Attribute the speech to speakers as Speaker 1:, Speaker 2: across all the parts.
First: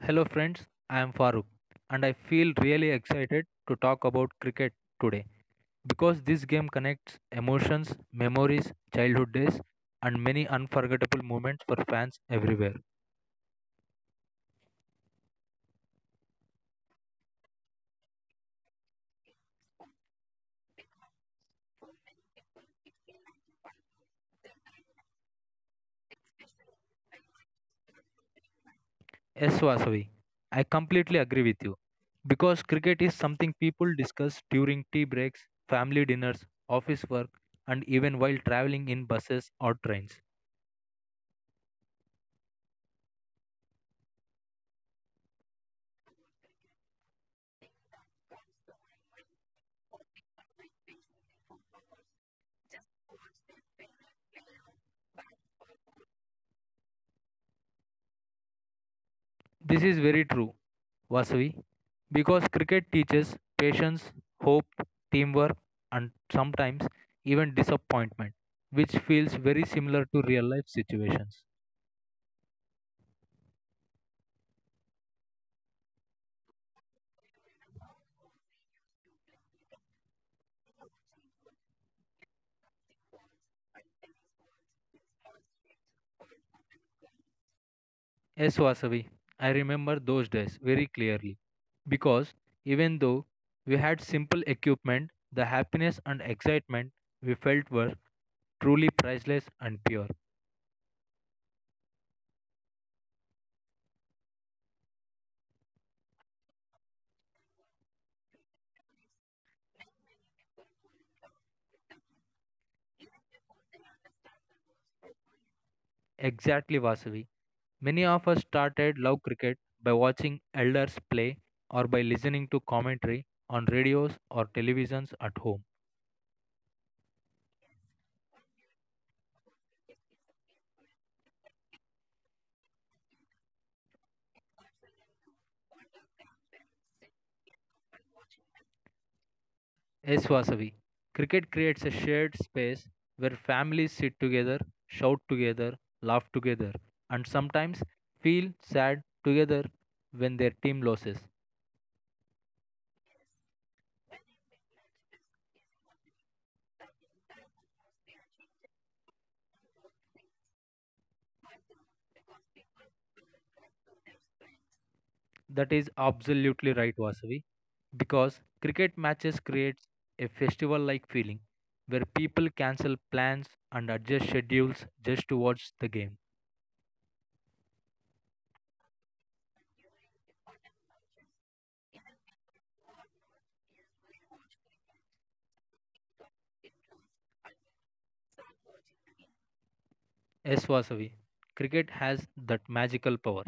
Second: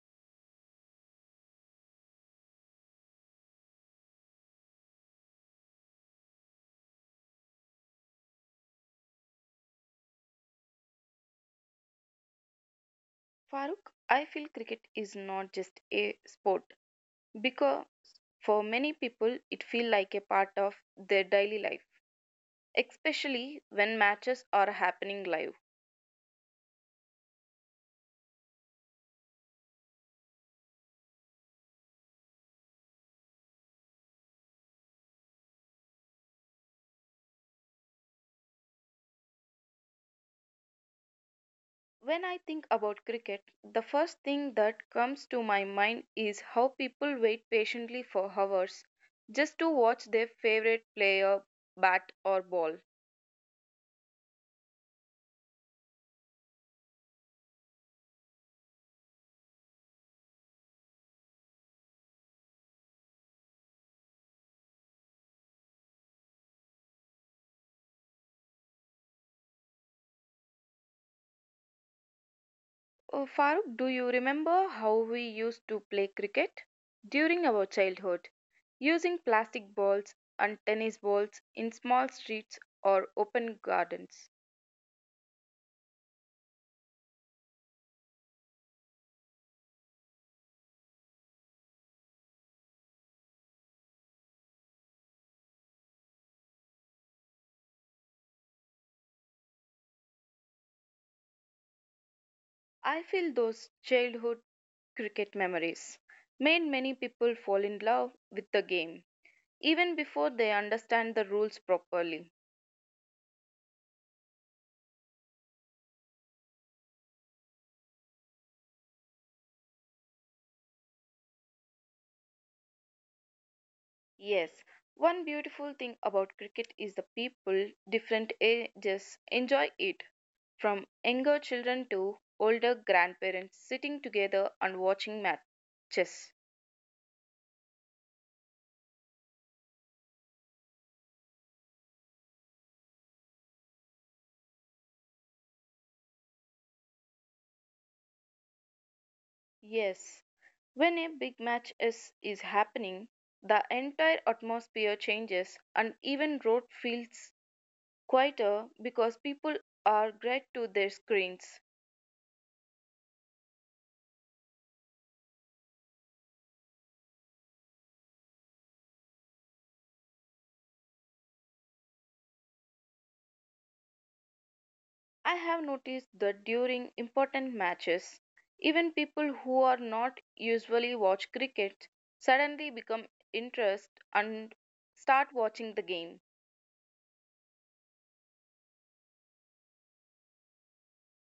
Speaker 1: Hello, friends. I am Farooq, and I feel really excited to talk about cricket today because this game connects emotions, memories, childhood days, and many unforgettable moments for fans everywhere.
Speaker 2: Farooq, I feel cricket is not just a sport because for many people it feels like a part of their daily life, especially when matches are happening live.
Speaker 1: Yes, Vasavi, I completely agree with you because cricket is something people discuss during tea breaks, family dinners, office work, and even while traveling in buses or trains.
Speaker 2: When I think about cricket, the first thing that comes to my mind is how people wait patiently for hours just to watch their favorite player bat or ball.
Speaker 1: This is very true, Vasavi, because cricket teaches patience, hope, teamwork, and sometimes even disappointment, which feels very similar to real life situations.
Speaker 2: Oh, Farooq, do you remember how we used to play cricket during our childhood? Using plastic balls and tennis balls in small streets or open gardens.
Speaker 1: Yes, Vasavi, I remember those days very clearly because even though we had simple equipment, the happiness and excitement we felt were truly priceless and pure.
Speaker 2: I feel those childhood cricket memories made many people fall in love with the game, even before they understand the rules properly.
Speaker 1: Exactly, Vasavi. Many of us started love cricket by watching elders play or by listening to commentary on radios or televisions at home.
Speaker 2: Yes, one beautiful thing about cricket is the people, different ages, enjoy it. From younger children to older grandparents sitting together and watching matches.
Speaker 1: Yes, Vasavi. Cricket creates a shared space where families sit together, shout together, laugh together, and sometimes feel sad together when their team loses.
Speaker 2: Yes, when a big match is happening, the entire atmosphere changes and even road feels quieter because people are glued to their screens.
Speaker 1: That is absolutely right, Vasavi, because cricket matches creates a festival-like feeling where people cancel plans and adjust schedules just to watch the game.
Speaker 2: I have noticed that during important matches, even people who are not usually watch cricket suddenly become interested and start watching the game.
Speaker 1: Yes, Vasavi, cricket has that magical power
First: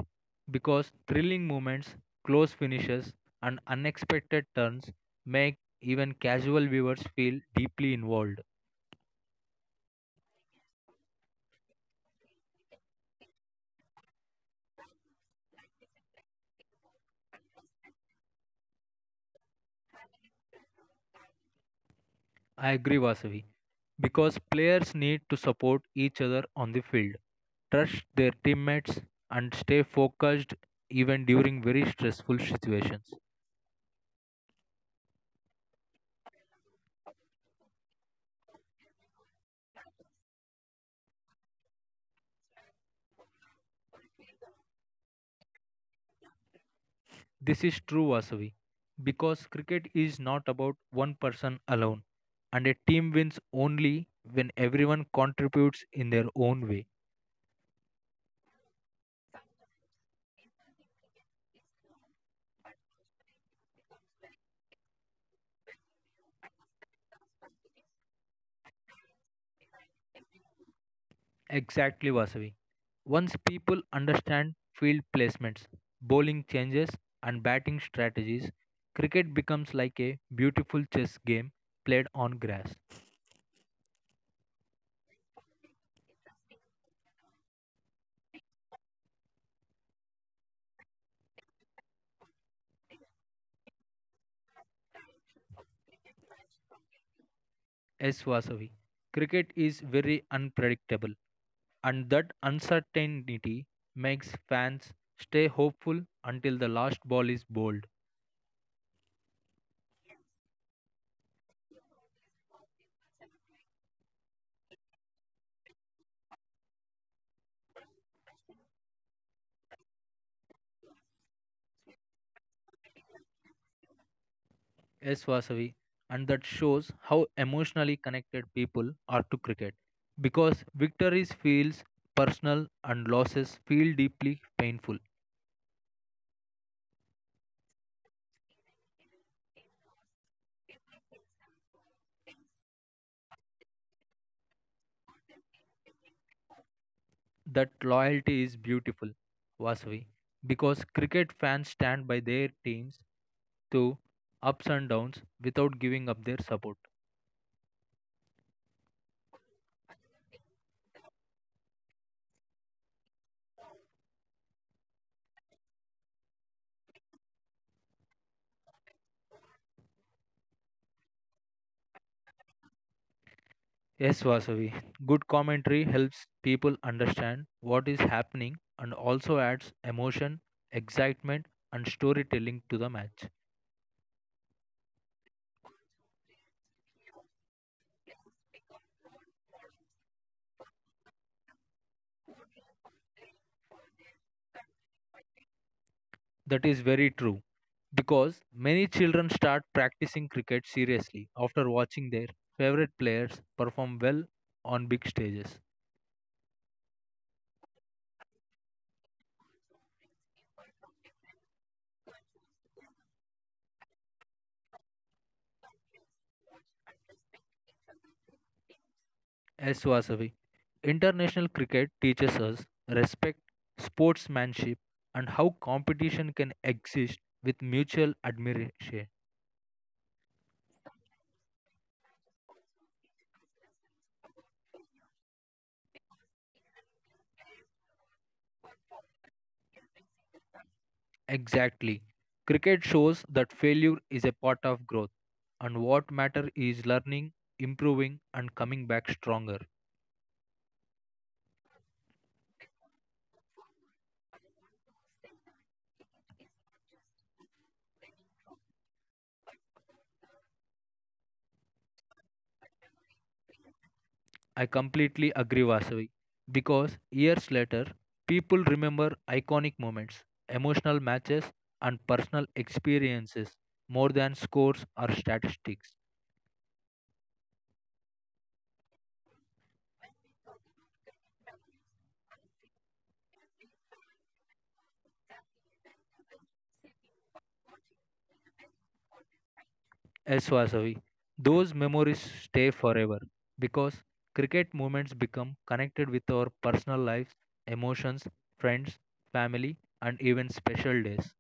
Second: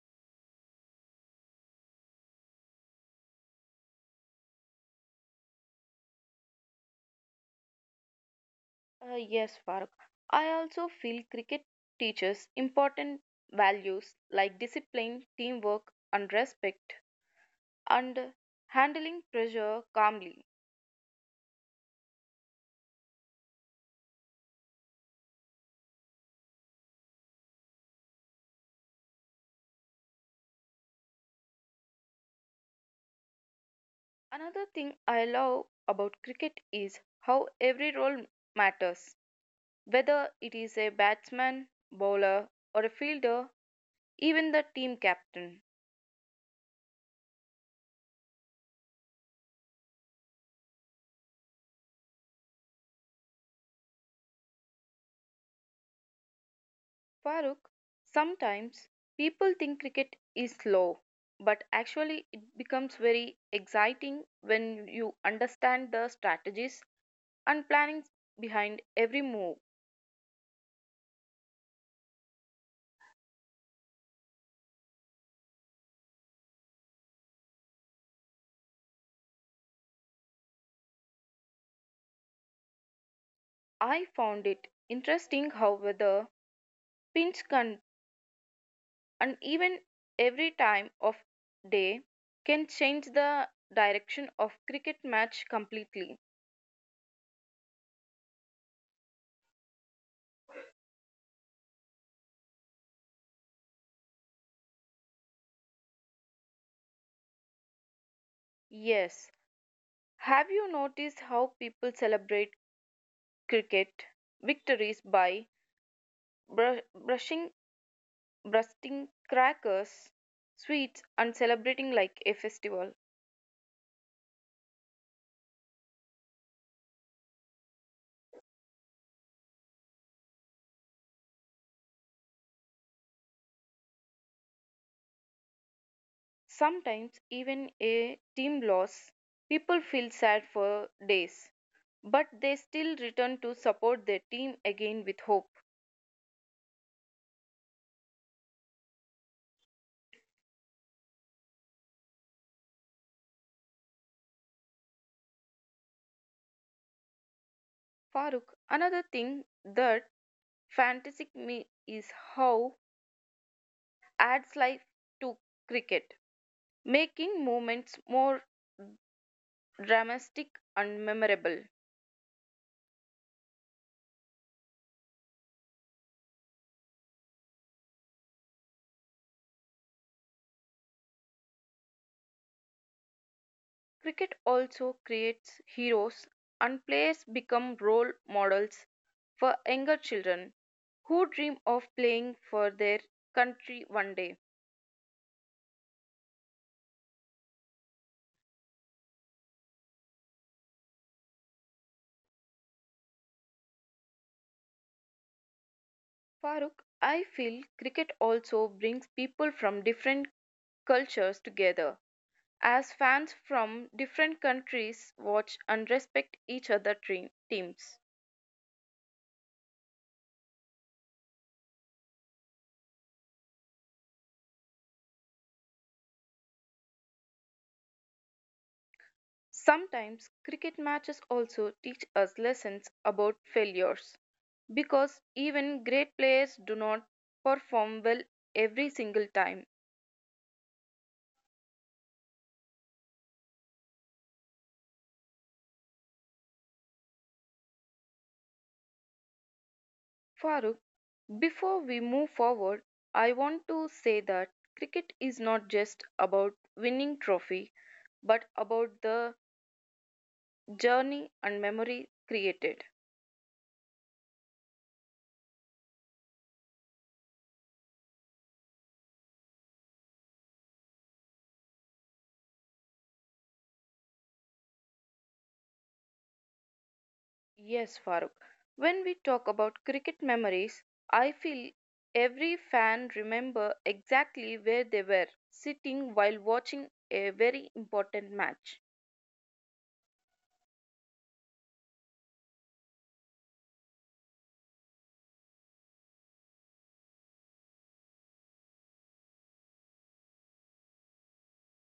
Speaker 1: because thrilling moments, close finishes, and unexpected turns make even casual viewers feel deeply involved.
Speaker 2: Yes, Farooq. I also feel cricket teaches important values like discipline, teamwork, and respect, and handling pressure calmly.
Speaker 1: I agree, Vasavi, because players need to support each other on the field, trust their teammates, and stay focused even during very stressful situations.
Speaker 2: Another thing I love about cricket is how every role matters. Whether it is a batsman, bowler, or a fielder, even the team captain.
Speaker 1: This is true, Vasavi, because cricket is not about one person alone, and a team wins only when everyone contributes in their own way.
Speaker 2: Farooq, sometimes people think cricket is slow, but actually it becomes very exciting when you understand the strategies and planning behind every move.
Speaker 1: Exactly, Vasavi. Once people understand field placements, bowling changes, and batting strategies, cricket becomes like a beautiful chess game played on grass.
Speaker 2: I found it interesting how weather, pinch can, and even every time of day can change the direction of cricket match completely.
Speaker 1: Yes, Vasavi. Cricket is very unpredictable, and that uncertainty makes fans stay hopeful until the last ball is bowled.
Speaker 2: Yes, have you noticed how people celebrate cricket victories by brushing, bursting crackers, sweets, and celebrating like a festival?
Speaker 1: Yes, Vasavi, and that shows how emotionally connected people are to cricket because victories feels personal and losses feel deeply painful.
Speaker 2: Sometimes, even a team loss, people feel sad for days, but they still return to support their team again with hope.
Speaker 1: That loyalty is beautiful, Vasavi, because cricket fans stand by their teams through ups and downs without giving up their support.
Speaker 2: Farooq, another thing that fantastic me is how adds life to cricket, making moments more dramatic and memorable.
Speaker 1: Yes, Vasavi, good commentary helps people understand what is happening and also adds emotion, excitement, and storytelling to
Speaker 2: Cricket
Speaker 1: the match.
Speaker 2: also creates heroes, and players become role models for younger children who dream of playing for their country one day.
Speaker 1: That is very true because many children start practicing cricket seriously after watching their favorite players perform well on big
Speaker 2: Farooq,
Speaker 1: stages.
Speaker 2: I feel cricket also brings people from different cultures together as fans from different countries watch and respect each other's teams.
Speaker 1: As Swasavi, international cricket teaches us respect, sportsmanship, and how competition can exist with mutual admiration.
Speaker 2: Sometimes cricket matches also teach us lessons about failures because even great players do not perform well every single time.
Speaker 1: Exactly. Cricket shows that failure is a part of growth, and what matter is learning, improving, and coming back stronger.
Speaker 2: Farooq, before we move forward, I want to say that cricket is not just about winning trophy but about the journey and memory created.
Speaker 1: I completely agree, Vasavi. Because years later, people remember iconic moments, emotional matches, and personal experiences more than scores or statistics.
Speaker 2: Yes, Farooq. When we talk about cricket memories, I feel every fan remember exactly where they were sitting while watching a very important match.
Speaker 1: Yes, Vasavi. Those memories stay forever because cricket moments become connected with our personal lives, emotions, friends, family, and even special days.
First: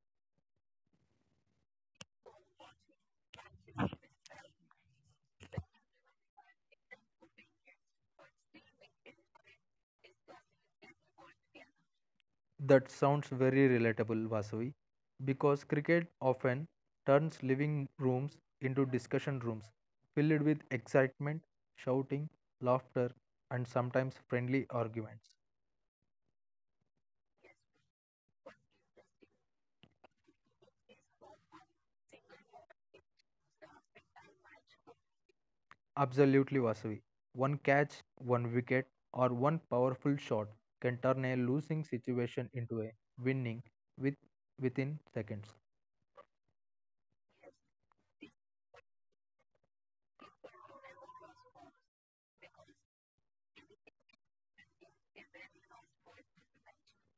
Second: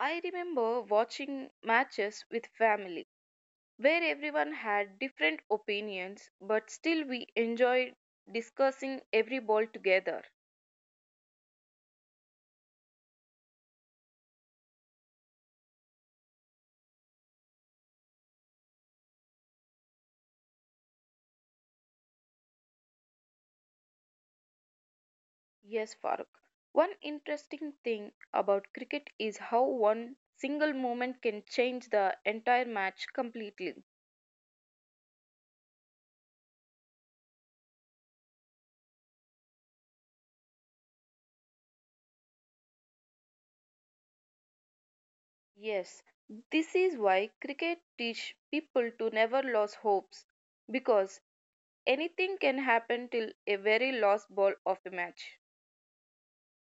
Speaker 2: I remember watching matches with family where everyone had different opinions, but still we enjoyed discussing every ball together.
Speaker 1: That sounds very relatable, Vasavi, because cricket often turns living rooms into discussion rooms filled with excitement, shouting, laughter, and sometimes friendly arguments.
Speaker 2: Yes, Farooq. One interesting thing about cricket is how one single moment can change the entire match completely.
Speaker 1: Absolutely, Vasavi. One catch, one wicket, or one powerful shot can turn a losing situation into a winning with within seconds.
Speaker 2: Yes, this is why cricket teach people to never lose hopes because anything can happen till a very last ball of a match.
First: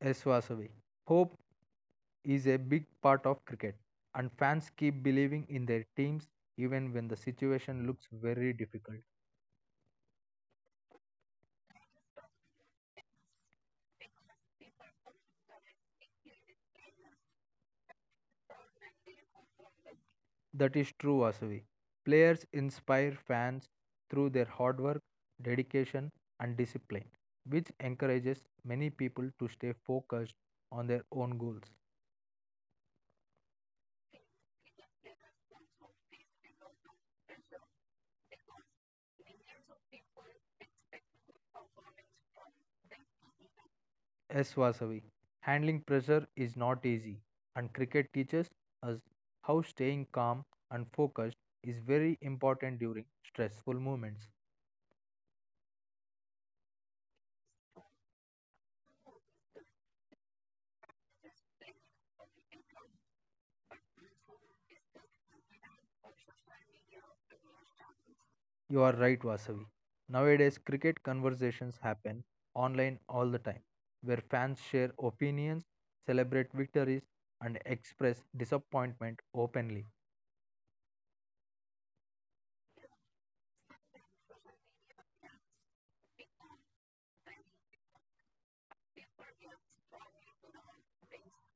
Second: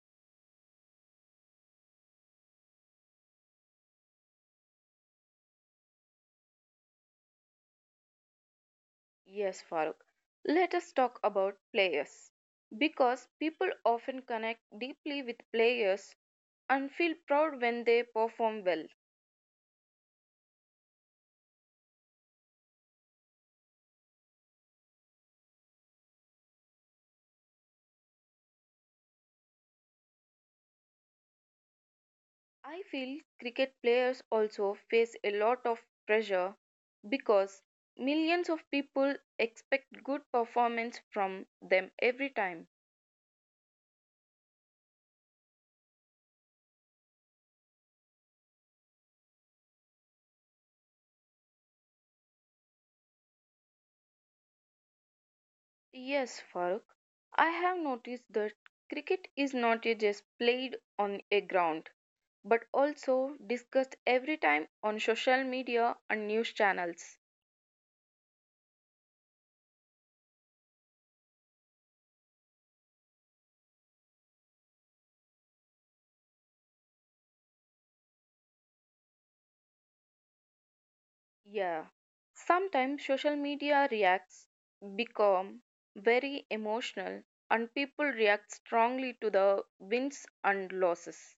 Speaker 1: Yes, Vasavi. Hope is a big part of cricket, and fans keep believing in their teams even when the situation looks very difficult.
Speaker 2: Yes, Farooq. Let us talk about players. Because people often connect deeply with players and feel proud when they perform well.
Speaker 1: That is true, Vasavi. Players inspire fans through their hard work, dedication, and discipline, which encourages many people to stay focused on their own goals.
Speaker 2: I feel cricket players also face a lot of pressure because millions of people expect good performance from them every time.
Speaker 1: Yes, Vasavi, handling pressure is not easy, and cricket teaches us how staying calm and focused is very important during stressful moments.
Speaker 2: Yes, Farooq. I have noticed that cricket is not a just played on a ground, but also discussed every time on social media and news channels.
Speaker 1: You are right, Vasavi. Nowadays, cricket conversations happen online all the time, where fans share opinions, celebrate victories, and express disappointment openly.
Speaker 2: Yeah. Sometimes social media reacts become very emotional and people react strongly to the wins and losses.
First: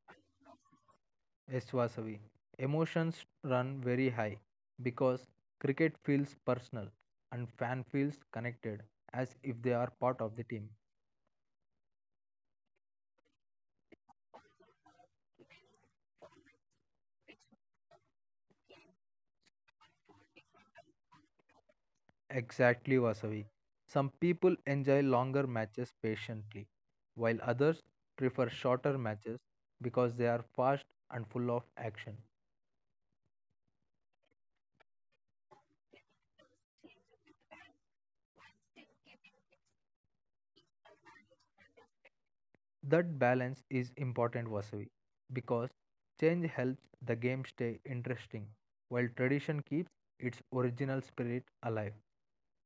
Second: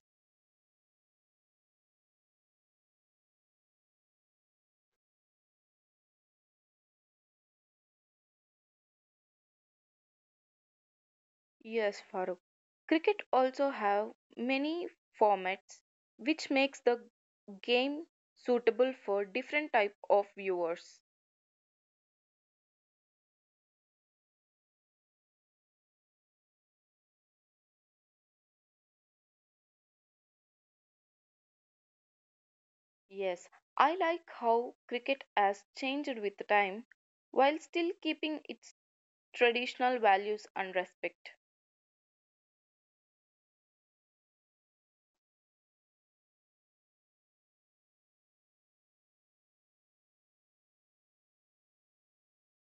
Speaker 1: Yes, Vasavi. Emotions run very high because cricket feels personal and fan feels connected as if they are part of the team.
Speaker 2: Yes, Farooq. Cricket also have many formats which makes the game suitable for different type of viewers.
Speaker 1: Exactly, Vasavi. Some people enjoy longer matches patiently, while others prefer shorter matches because they are fast and full of action.
Speaker 2: Yes, I like how cricket has changed with time while still keeping its traditional values and respect.
Speaker 1: That balance is important, Vasavi, because change helps the game stay interesting, while tradition keeps its original spirit alive.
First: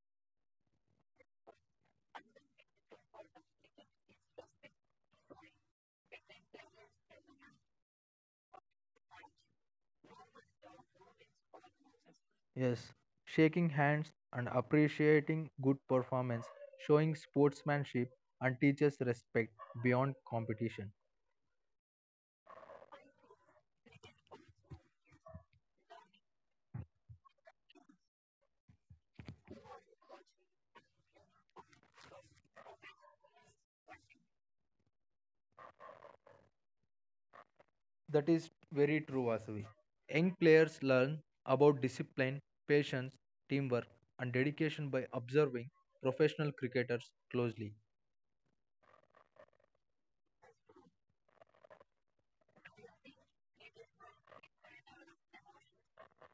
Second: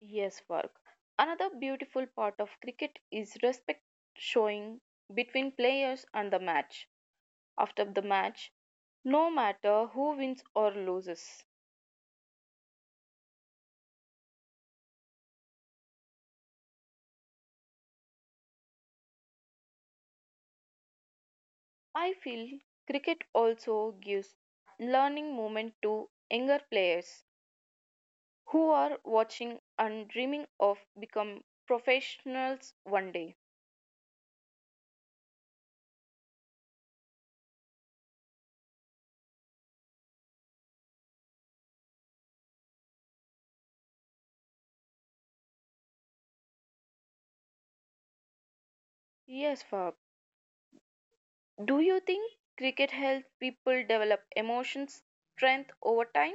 Speaker 2: Yes, work. Another beautiful part of cricket is respect showing between players and the match. After the match, no matter who wins or loses.
Speaker 1: Yes, shaking hands and appreciating good performance, showing sportsmanship, and teaches respect beyond competition.
Speaker 2: I feel cricket also gives learning moment to younger players who are watching and dreaming of become professionals one day.
Speaker 1: That is very true, Vasavi. Young players learn about discipline, patience, teamwork, and dedication by observing professional cricketers closely.
Speaker 2: Yes, Fab. Do you think cricket helps people develop emotion strength over time?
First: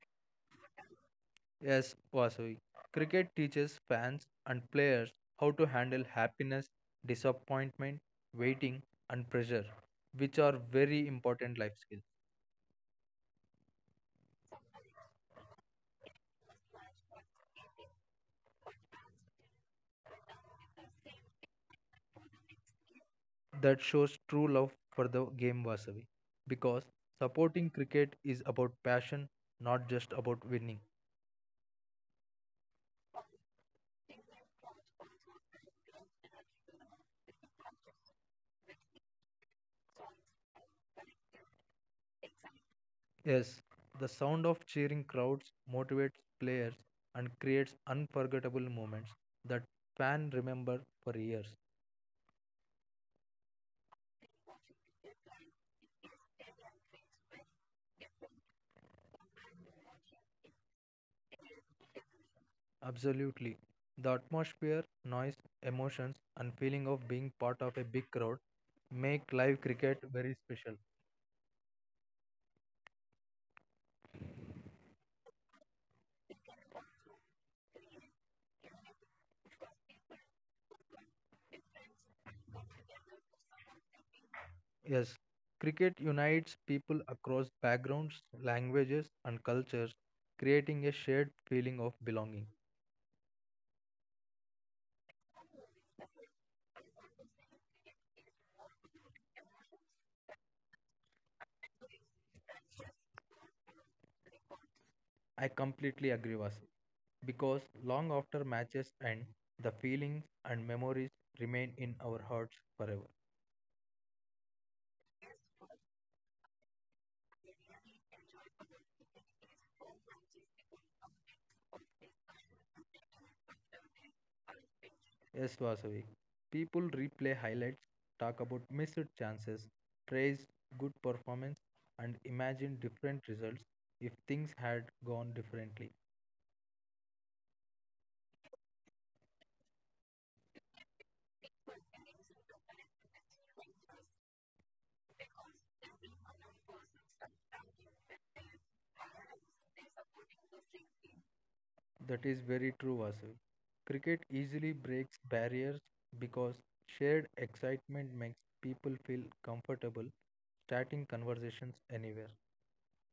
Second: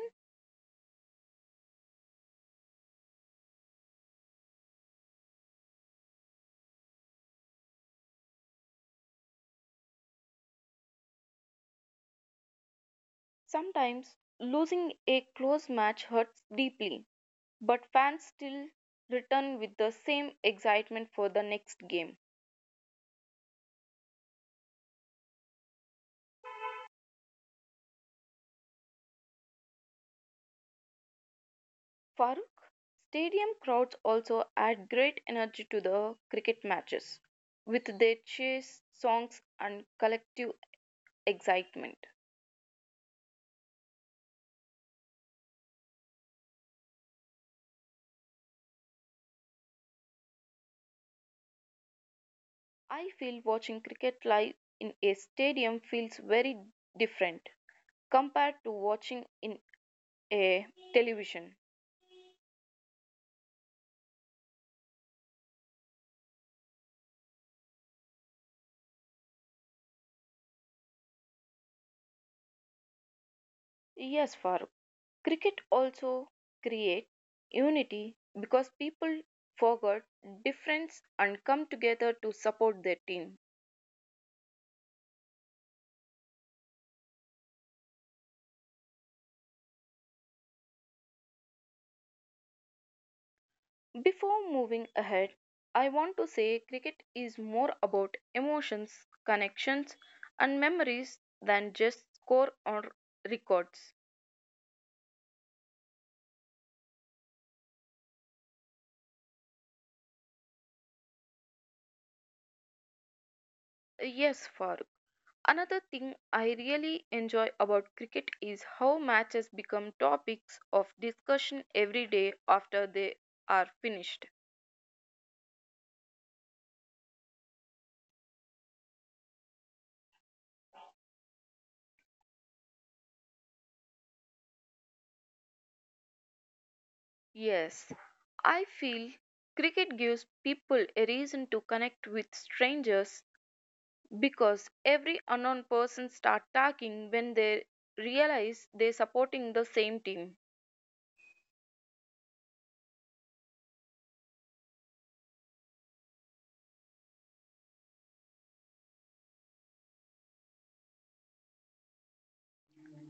Speaker 1: Yes, Vasavi. Cricket teaches fans and players how to handle happiness, disappointment, waiting, and pressure, which are very important life skills.
Speaker 2: Sometimes losing a close match hurts deeply, but fans still return with the same excitement for the next game.
Speaker 1: That shows true love for the game, Vasavi, because supporting cricket is about passion, not just about winning.
Speaker 2: Farooq, stadium crowds also add great energy to the cricket matches with their cheers, songs, and collective excitement.
Speaker 1: Yes, the sound of cheering crowds motivates players and creates unforgettable moments that fans remember for years.
Speaker 2: I feel watching cricket live in a stadium feels very different compared to watching in a television.
Speaker 1: Absolutely. The atmosphere, noise, emotions, and feeling of being part of a big crowd make live cricket very special.
Speaker 2: Yes, Farooq. Cricket also create unity because people forget difference and come together to support their team.
Speaker 1: Yes, cricket unites people across backgrounds, languages, and cultures, creating a shared feeling of belonging.
Speaker 2: Before moving ahead, I want to say cricket is more about emotions, connections, and memories than just score or records.
Speaker 1: I completely agree, Vasu. Because long after matches end, the feelings and memories remain in our hearts forever.
Speaker 2: Yes, Farooq. Another thing I really enjoy about cricket is how matches become topics of discussion every day after they are finished.
Speaker 1: Yes, Vasavi. People replay highlights, talk about missed chances, praise good performance, and imagine different results if things had gone differently.
Speaker 2: Yes, I feel cricket gives people a reason to connect with strangers because every unknown person starts talking when they realize they're supporting the same team.
Speaker 1: That is very true, Vasavi. Cricket easily breaks barriers because shared excitement makes people feel comfortable starting conversations anywhere.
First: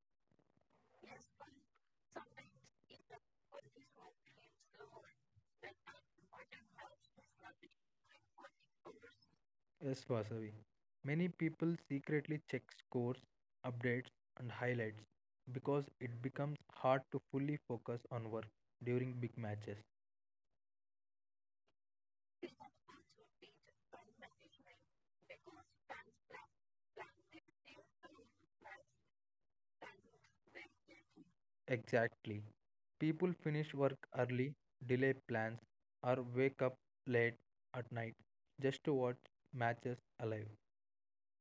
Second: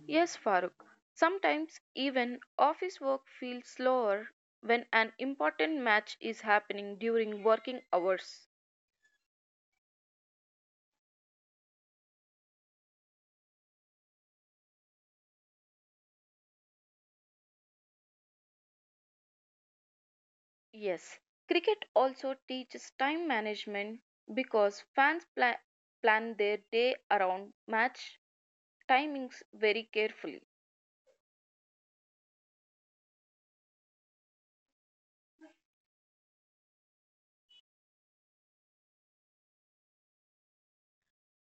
Speaker 2: Yes, Farooq. Sometimes even office work feels slower when an important match is happening during working hours.
Speaker 1: Yes, Vasavi. Many people secretly check scores, updates, and highlights because it becomes hard to fully focus on work during big matches.
Speaker 2: Yes, cricket also teaches time management because fans plan their day around match timings very carefully.
Speaker 1: Exactly. People finish work early, delay plans, or wake up late at night just to watch matches alive.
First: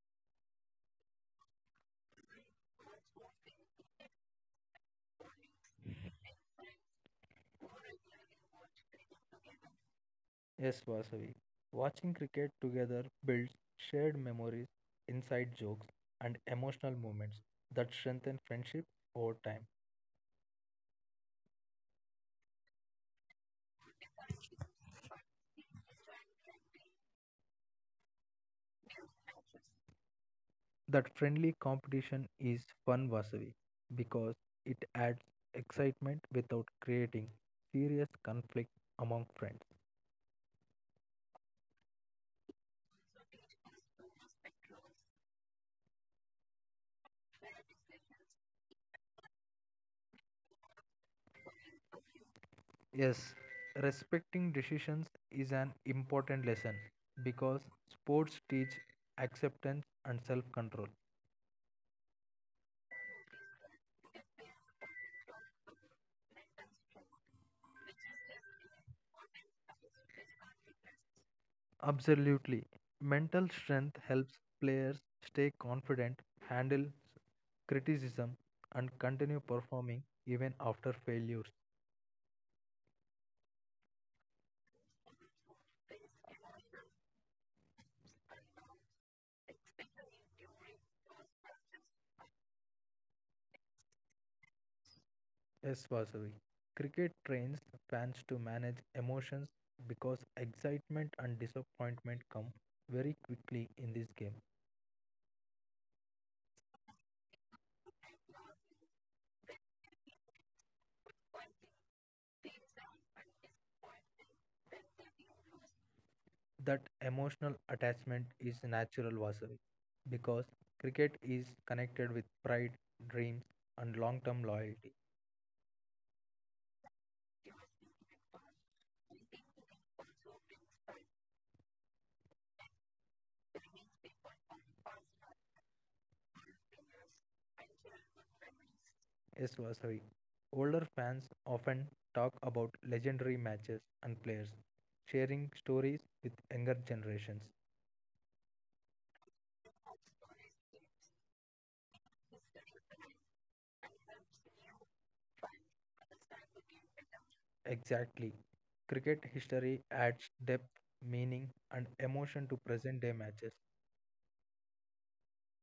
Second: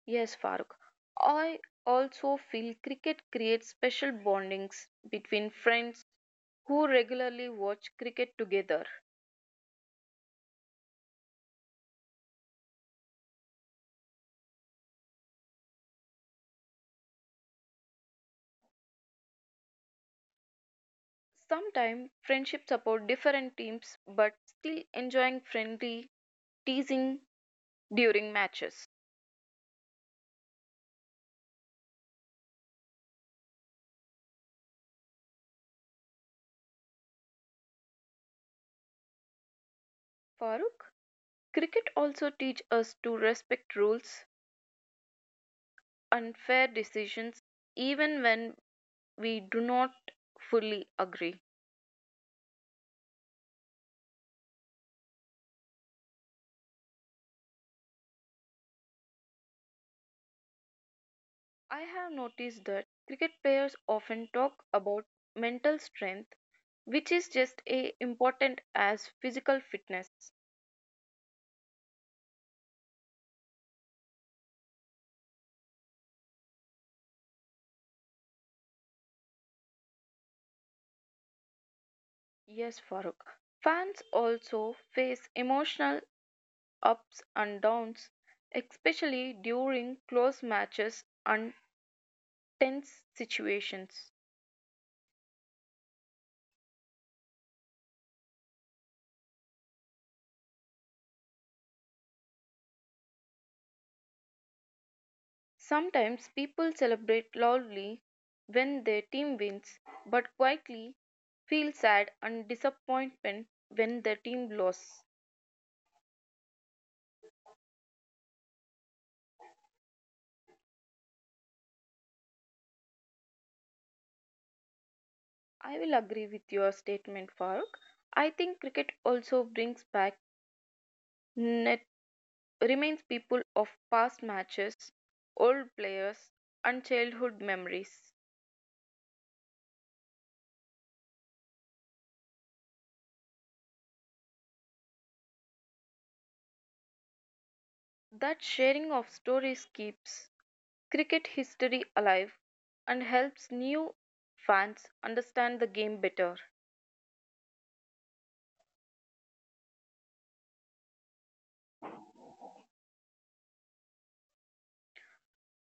Speaker 2: Yes, Farooq. I also feel cricket creates special bondings between friends who regularly watch cricket together.
Speaker 1: Yes, Vasavi. Watching cricket together builds shared memories, inside jokes, and emotional moments that strengthen friendship over time.
Speaker 2: Sometimes friendships support different teams but still enjoying friendly teasing during matches.
Speaker 1: That friendly competition is fun, Vasavi, because it adds excitement without creating serious conflict among friends.
Speaker 2: Farooq, cricket also teach us to respect rules and fair decisions even when we do not fully agree.
Speaker 1: Yes, respecting decisions is an important lesson because sports teach acceptance and self control.
Speaker 2: I have noticed that cricket players often talk about mental strength which is just as important as physical fitness.
Speaker 1: Absolutely. Mental strength helps players stay confident, handle criticism, and continue performing even after failures.
Speaker 2: Yes, Farooq. Fans also face emotional ups and downs, especially during close matches and tense situations.
Speaker 1: Yes, Vasavi. Cricket trains fans to manage emotions because excitement and disappointment come very quickly in this game.
Speaker 2: Sometimes people celebrate loudly when their team wins, but quietly feel sad and disappointment when their team loses.
Speaker 1: That emotional attachment is natural, Vasavi, because cricket is connected with pride, dreams, and long term loyalty.
Speaker 2: I will agree with your statement, Farooq. I think cricket also brings back net reminds people of past matches, old players, and childhood memories.
Speaker 1: Yes, Vasavi. Older fans often talk about legendary matches and players, sharing stories with younger generations.
Speaker 2: That sharing of stories keeps cricket history alive and helps new fans understand the game better.
Speaker 1: Exactly. Cricket history adds depth, meaning, and emotion to present day matches.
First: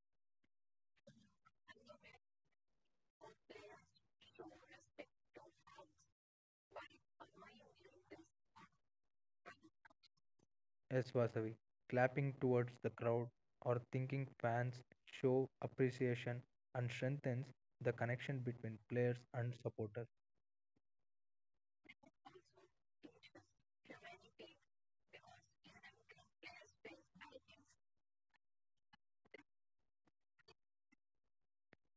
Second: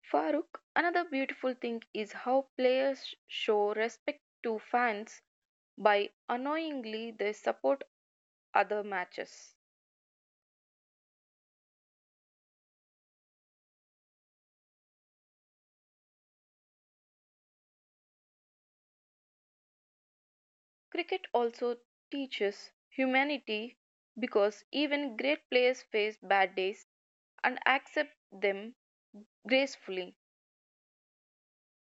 Speaker 2: Farooq, another beautiful thing is how players show respect to fans by annoyingly they support other matches.
Speaker 1: Yes, Vasavi, clapping towards the crowd or thinking fans show appreciation and strengthens the connection between players and supporters.
Speaker 2: Cricket also teaches humanity because even great players face bad days and accept them gracefully.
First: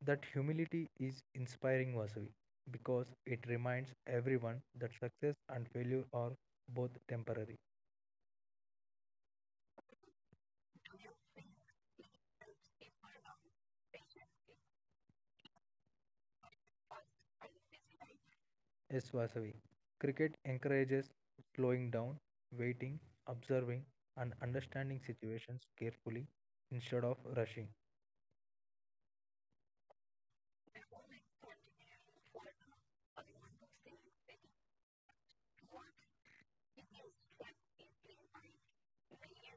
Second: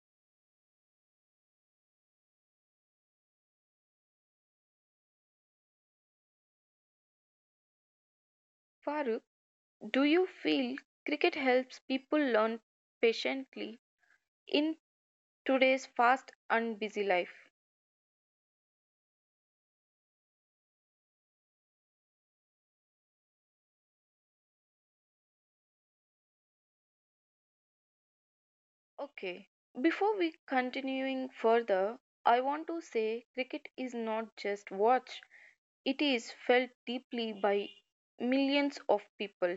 Speaker 1: That humility is inspiring, Vasavi, because it reminds everyone that success and failure are both temporary.
Speaker 2: Farooq, do you feel cricket helps people learn patiently in today's fast and busy life?
Speaker 1: Yes, Vasavi. Cricket encourages slowing down, waiting, observing, and understanding situations carefully instead of rushing.
Speaker 2: Okay. Before we continuing further, I want to say cricket is not just watched, it is felt deeply by millions of people.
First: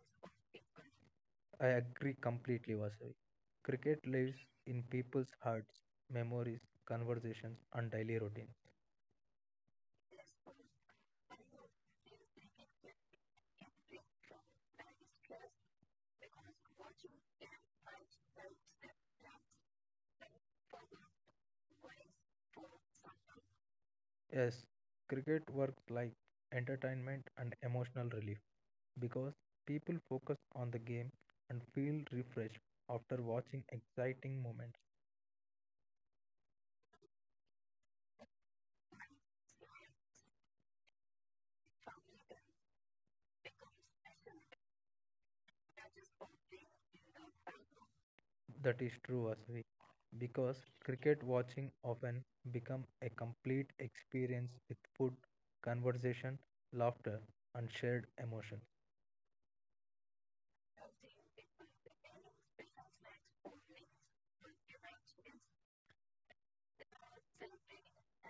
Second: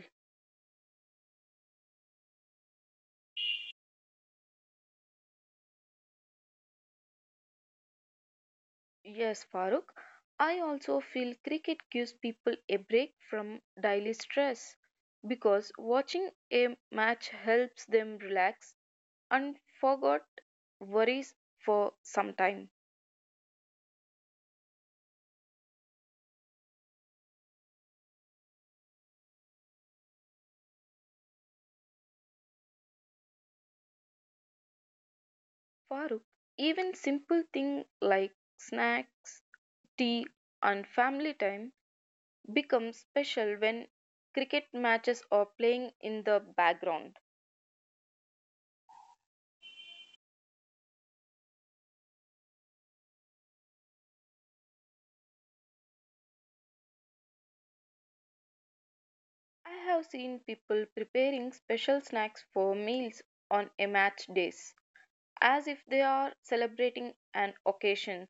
Speaker 1: I agree completely, Vasavi. Cricket lives in people's hearts, memories, conversations, and daily routine.
Speaker 2: Yes, Farooq. I also feel cricket gives people a break from daily stress because watching a match helps them relax and forgot worries for some time.
Speaker 1: Yes, cricket works like entertainment and emotional relief because people focus on the game and feel refreshed after watching exciting moments.
Speaker 2: Farooq, even simple things like snacks, tea, and family time become special when cricket matches are playing in the background.
Speaker 1: That is true, Vasavi, because cricket watching often become a complete experience with food, conversation, laughter, and shared emotion.
Speaker 2: I have seen people preparing special snacks for meals on a match days as if they are celebrating an occasion.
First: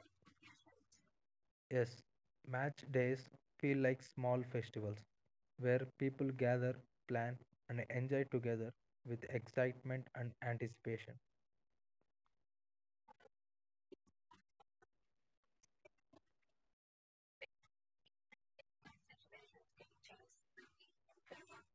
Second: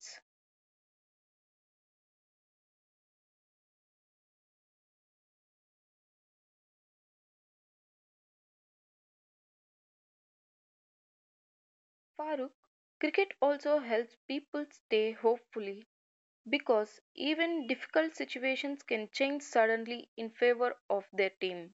Speaker 1: Yes, match days feel like small festivals where people gather, plan, and enjoy together with excitement and anticipation.
Speaker 2: Farooq, cricket also helps people stay hopeful because even difficult situations can change suddenly in favor of their team.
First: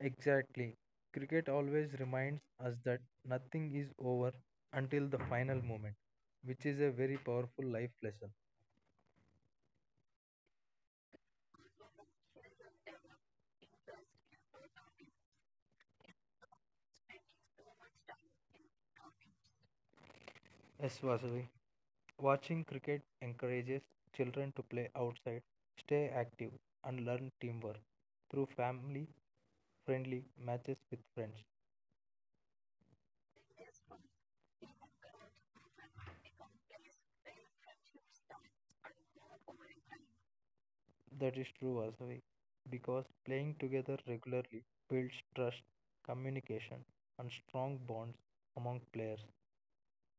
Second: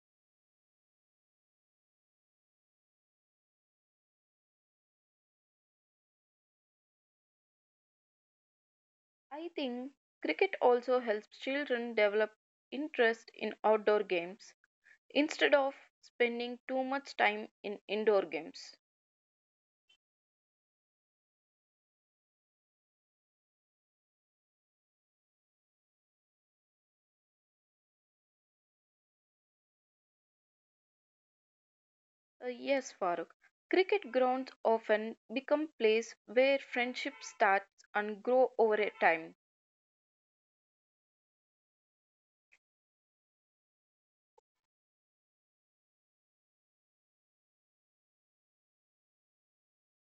Speaker 1: Exactly. Cricket always reminds us that nothing is over until the final moment, which is a very powerful life lesson.
Speaker 2: I think cricket also helps children develop interest in outdoor games instead of spending too much time in indoor games.
Speaker 1: Yes, Vasavi. Watching cricket encourages children to play outside, stay active, and learn teamwork through family friendly matches with friends.
Speaker 2: Yes, Farooq. Cricket grounds often become place where friendship starts and grow over a time.
Speaker 1: That is true, Vasavi, because playing together regularly builds trust, communication, and strong bonds among players.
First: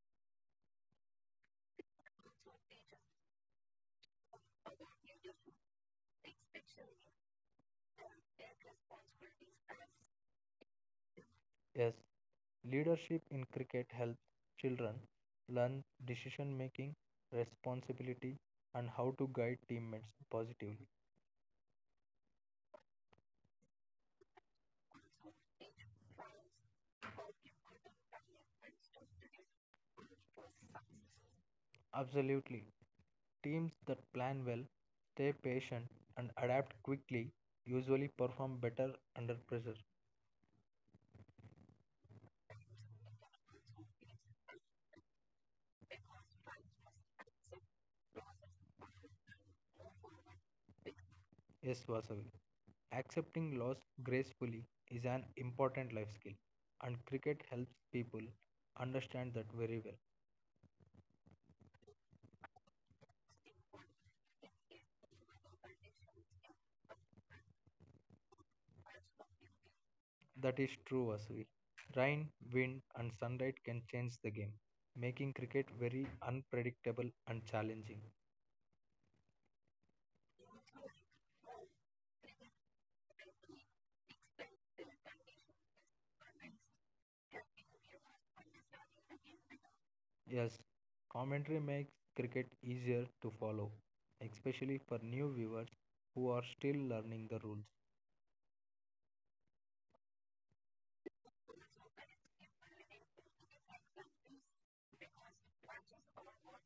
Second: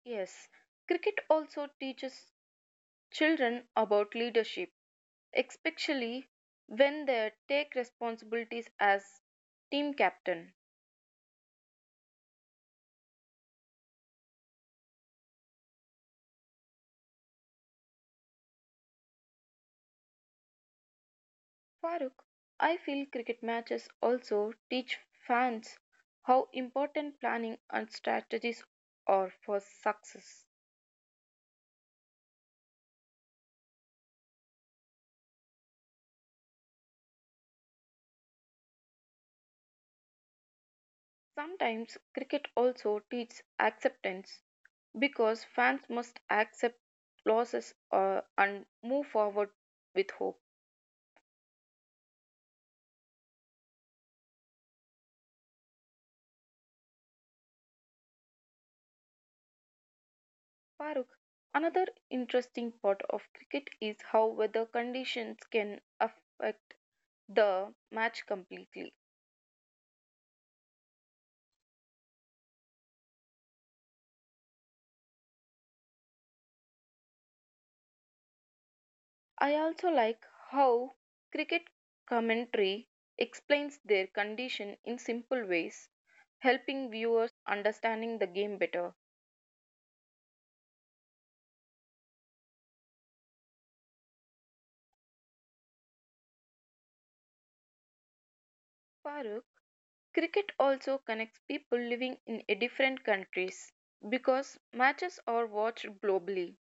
Speaker 2: Yes, cricket also teaches children about leadership especially when they take responsibilities as team captain.
Speaker 1: Yes, leadership in cricket helps children learn decision making, responsibility, and how to guide teammates positively.
Speaker 2: Farooq, I feel cricket matches also teach fans how important planning and strategies are for success.
Speaker 1: Absolutely. Teams that plan well, stay patient, and adapt quickly usually perform better under pressure.
Speaker 2: Sometimes cricket also teaches acceptance because fans must accept losses and move forward with hope.
Speaker 1: Yes, Vasavi. Accepting loss gracefully is an important life skill, and cricket helps people understand that very well.
Speaker 2: Farooq, another interesting part of cricket is how weather conditions can affect the match completely.
Speaker 1: That is true, Vasavi. Rain, wind, and sunlight can change the game, making cricket very unpredictable and challenging.
Speaker 2: I also like how cricket commentary explains their condition in simple ways, helping viewers understanding the game better.
Speaker 1: Yes, commentary makes cricket easier to follow, especially for new viewers who are still learning the rules.
Speaker 2: Farooq, cricket also connects people living in a different countries because matches are watched globally.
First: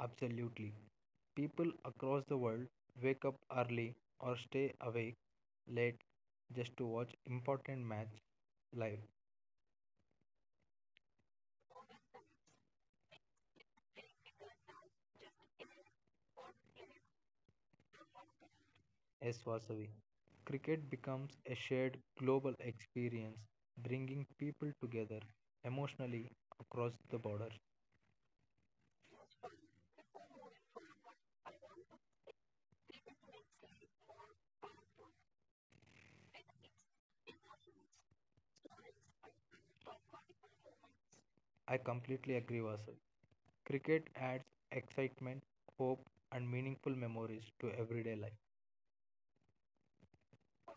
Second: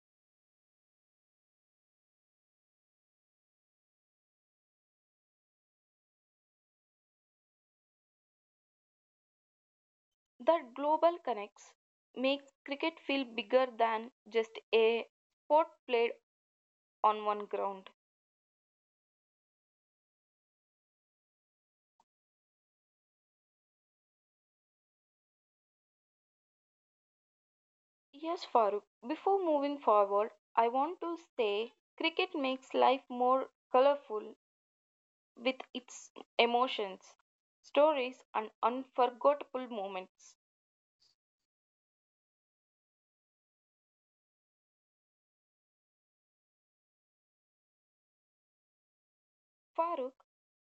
Speaker 1: Absolutely. People across the world wake up early or stay awake late just to watch important match live.
Speaker 2: That global connects makes cricket feel bigger than just a sport played on one ground.
Speaker 1: S. Vasavi. Cricket becomes a shared global experience, bringing people together emotionally across the border.
Speaker 2: Yes, Farooq. Before moving forward, I want to say cricket makes life more colorful with its emotions, stories, and unforgettable moments.
Speaker 1: I completely agree, Vasavi. Cricket adds excitement, hope, and meaningful memories to everyday life.
Speaker 2: Farooq,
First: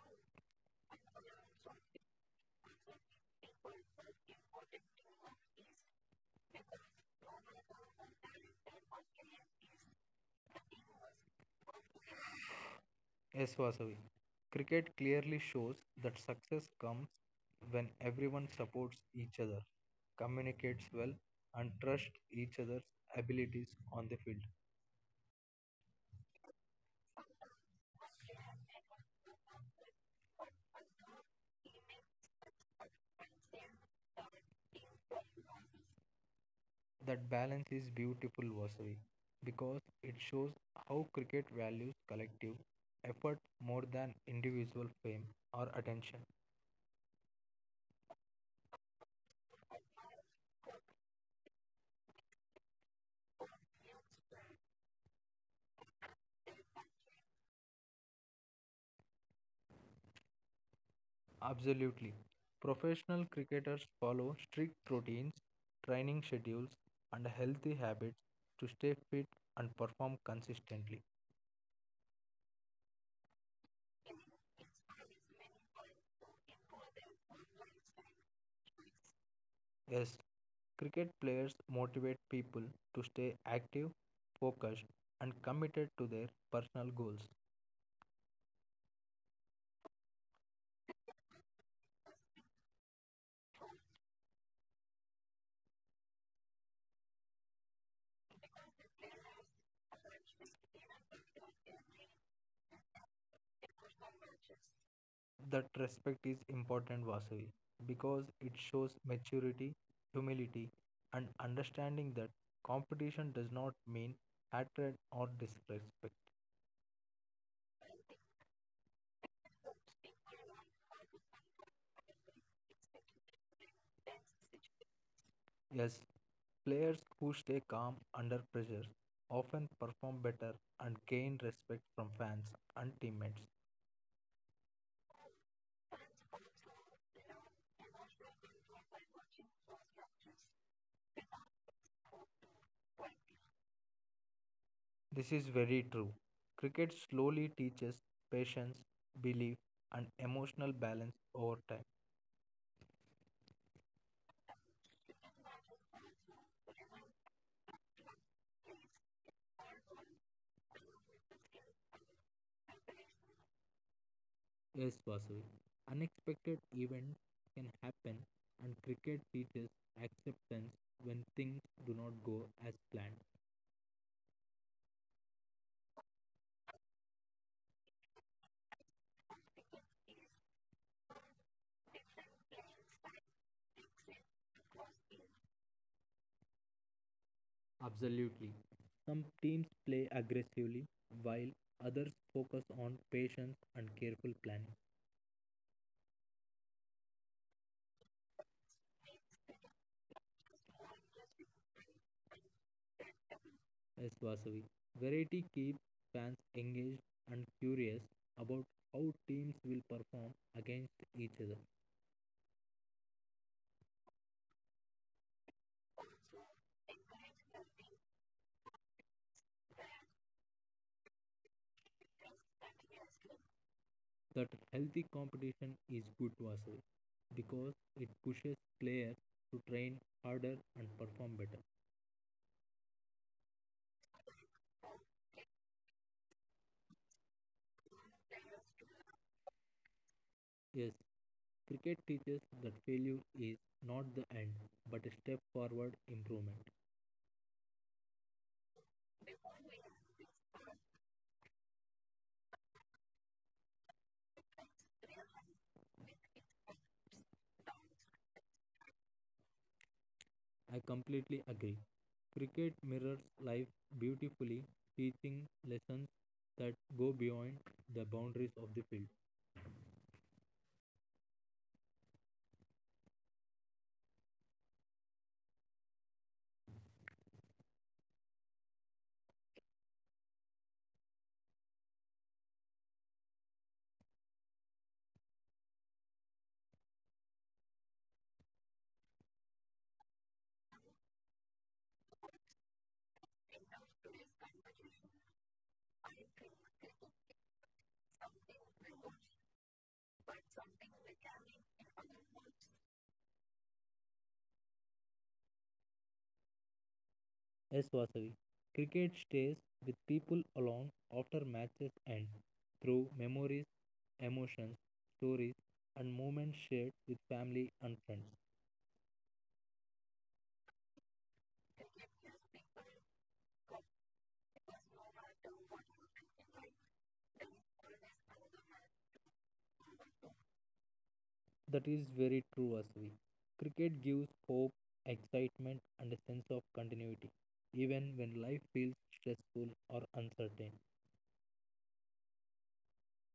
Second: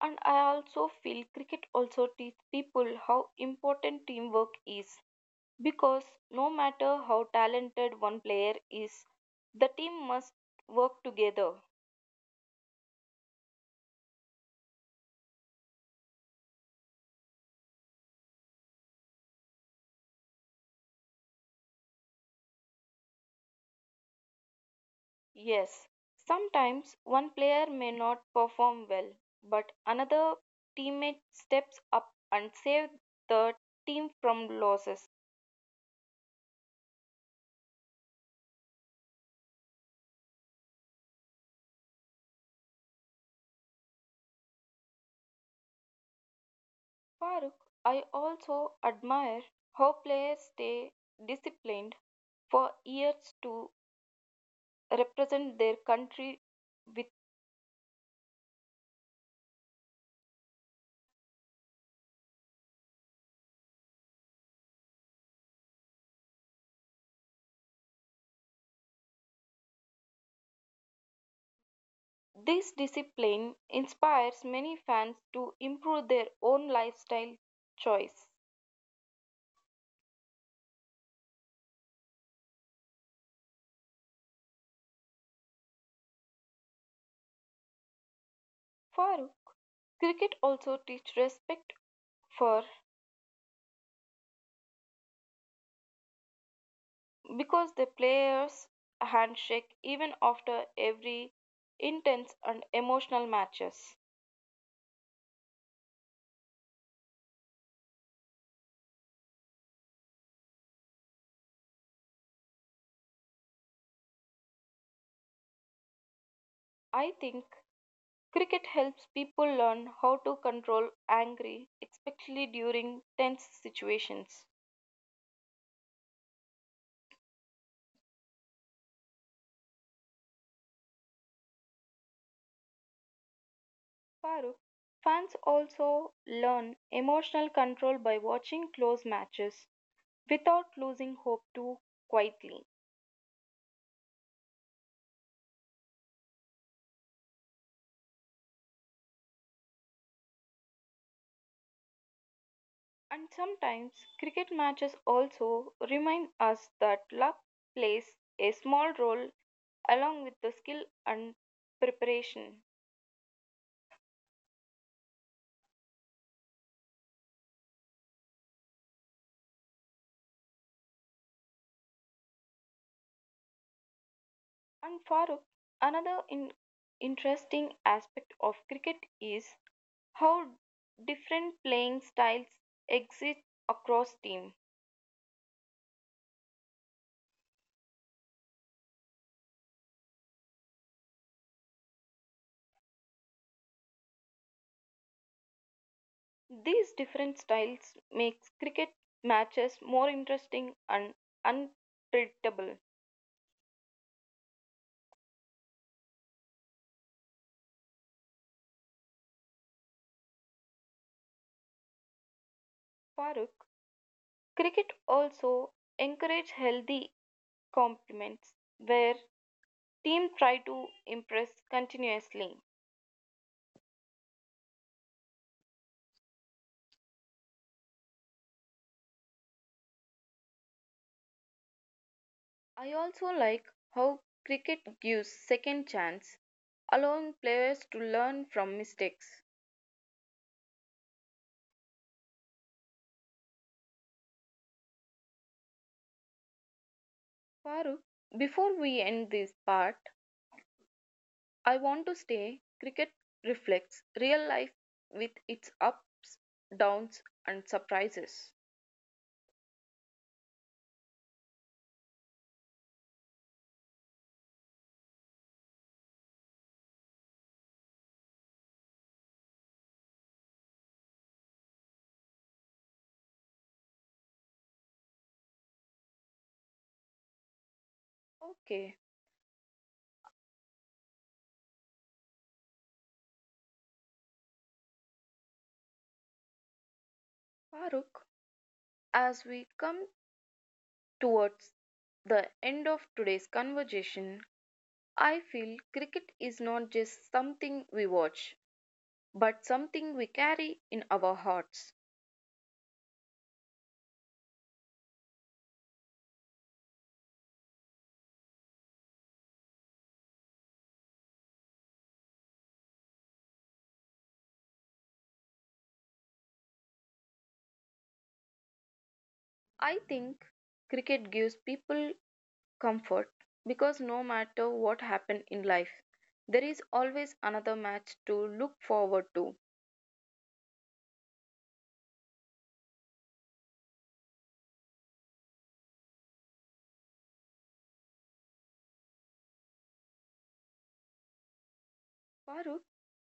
Speaker 2: and I also feel cricket also teaches people how important teamwork is because no matter how talented one player is, the team must work together.
Speaker 1: Yes, Vasavi. Cricket clearly shows that success comes when everyone supports each other, communicates well, and trusts each other's abilities on the field.
Speaker 2: Yes, sometimes one player may not perform well, but another teammate steps up and saves the team from losses.
Speaker 1: That balance is beautiful, Vasavi, because it shows how cricket values collective effort more than individual fame or attention.
Speaker 2: Farooq, I also admire how players stay disciplined for years to represent their country with
Speaker 1: Absolutely. Professional cricketers follow strict routines, training schedules, and healthy habits to stay fit and perform consistently.
Speaker 2: this discipline inspires many fans to improve their own lifestyle choice.
Speaker 1: Yes, cricket players motivate people to stay active, focused, and committed to their personal goals.
Speaker 2: Farooq, cricket also teaches respect for because the players handshake even after every intense and emotional matches.
Speaker 1: That respect is important, Vasavi, because it shows maturity, humility, and understanding that competition does not mean hatred or disrespect.
Speaker 2: I think cricket helps people learn how to control angry, especially during tense situations.
Speaker 1: Yes, players who stay calm under pressure often perform better and gain respect from fans and teammates.
Speaker 2: Farooq, fans also learn emotional control by watching close matches without losing hope too quietly.
Speaker 1: This is very true. Cricket slowly teaches patience, belief, and emotional balance over time.
Speaker 2: And sometimes cricket matches also remind us that luck plays a small role along with the skill and preparation.
Speaker 1: Yes, Vasavi. Unexpected events can happen, and cricket teaches acceptance when things do not go as planned.
Speaker 2: And Farooq, another interesting aspect of cricket is how different playing styles exist across team.
Speaker 1: Absolutely. Some teams play aggressively, while others focus on patience and careful planning.
Speaker 2: These different styles makes cricket matches more interesting and unpredictable.
Speaker 1: Yes, Vasavi. Variety keeps fans engaged and curious about how teams will perform against each other.
Speaker 2: Farooq, cricket also encourage healthy compliments where team try to impress continuously.
Speaker 1: That healthy competition is good Vasavi because it pushes players to train harder and perform better.
Speaker 2: I also like how cricket gives second chance, allowing players to learn from mistakes.
Speaker 1: Yes, cricket teaches that failure is not the end but a step forward improvement.
Speaker 2: Farooq, before we end this part, I want to say cricket reflects real life with its ups, downs, and surprises.
Speaker 1: I completely agree. Cricket mirrors life beautifully, teaching lessons that go beyond the boundaries of the field.
Speaker 2: Okay, Farooq, as we come towards the end of today's conversation, I feel cricket is not just something we watch, but something we carry in our hearts.
Speaker 1: Yes, Vasavi. Cricket stays with people along after matches end through memories, emotions, stories, and moments shared with family and friends.
Speaker 2: I think cricket gives people comfort because no matter what happened in life, there is always another match to look forward to.
Speaker 1: That is very true, Vasavi. Cricket gives hope, excitement, and a sense of continuity, even when life feels stressful or uncertain.
Speaker 2: Farooq,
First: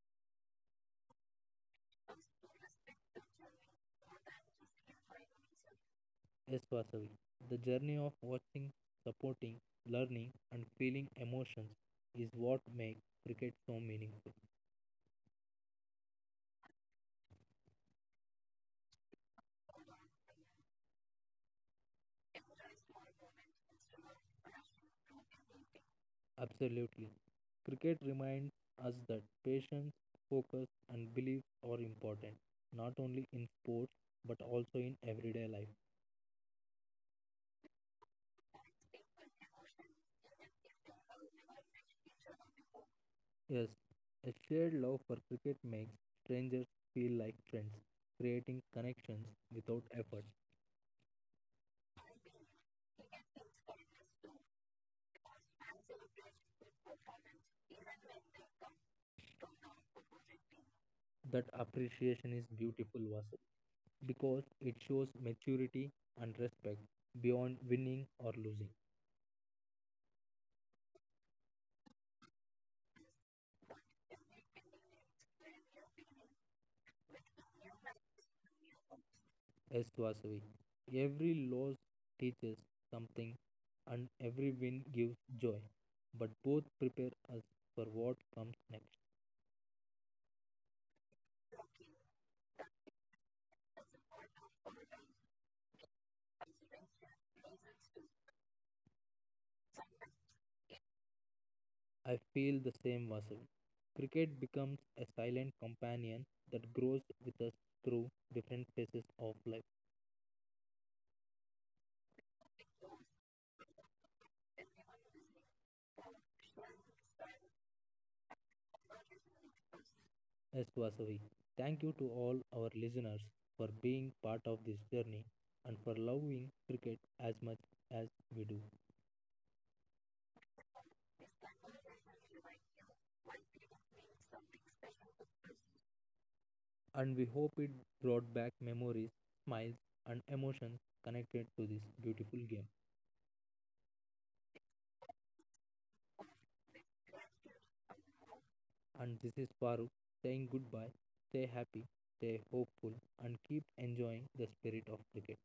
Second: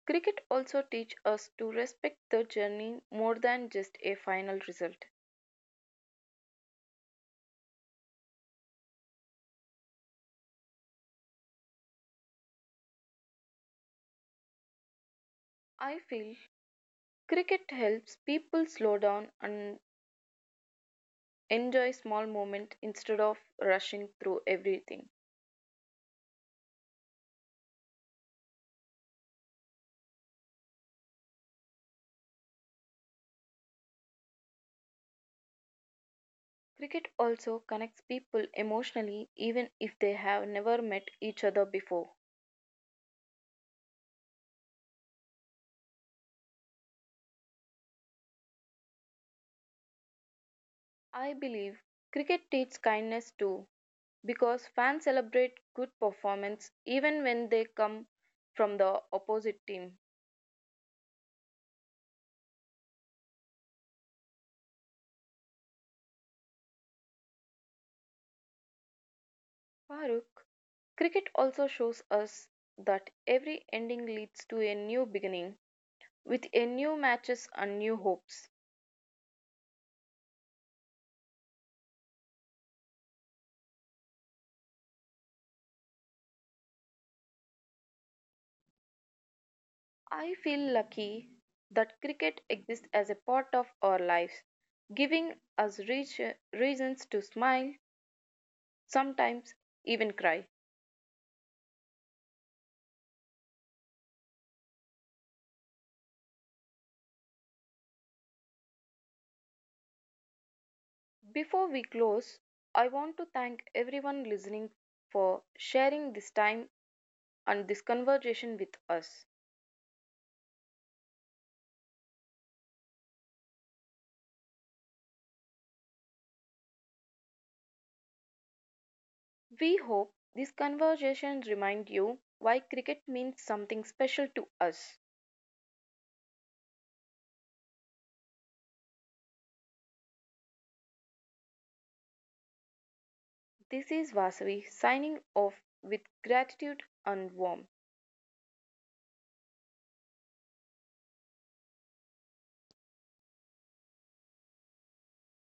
Speaker 2: cricket also teach us to respect the journey more than just a final result.
Speaker 1: Yes, Vasavi. The journey of watching, supporting, learning, and feeling emotions is what makes cricket so meaningful.
Speaker 2: I feel cricket helps people slow down and enjoy small moments instead of rushing through everything.
Speaker 1: Absolutely. Cricket reminds us that patience, focus, and belief are important, not only in sports but also in everyday life.
Speaker 2: Cricket also connects people emotionally even if they have never met each other before.
Speaker 1: Yes, a shared love for cricket makes strangers feel like friends, creating connections without effort.
Speaker 2: I believe cricket teaches kindness too because fans celebrate good performance even when they come from the opposite team.
Speaker 1: That appreciation is beautiful, Vasavi, because it shows maturity and respect beyond winning or losing.
Speaker 2: Farooq, cricket also shows us that every ending leads to a new beginning with a new matches and new hopes.
Speaker 1: Yes, Vasavi. Every loss teaches something and every win gives joy, but both prepare us for what comes next.
Speaker 2: I feel lucky that cricket exists as a part of our lives, giving us reach, reasons to smile, sometimes even cry.
Speaker 1: I feel the same, Vasavi. Cricket becomes a silent companion that grows with us through different phases of life.
Speaker 2: Before we close, I want to thank everyone listening for sharing this time and this conversation with us.
Speaker 1: S. Vasavi. Thank you to all our listeners for being part of this journey and for loving cricket as much as we do.
Speaker 2: We hope these conversations remind you why cricket means something special to us.
Speaker 1: And we hope it brought back memories, smiles, and emotions connected to this beautiful game.
Speaker 2: This is Vasavi signing off with gratitude and warmth.
Speaker 1: And this is Farooq saying goodbye. Stay happy, stay hopeful, and keep enjoying the spirit of cricket.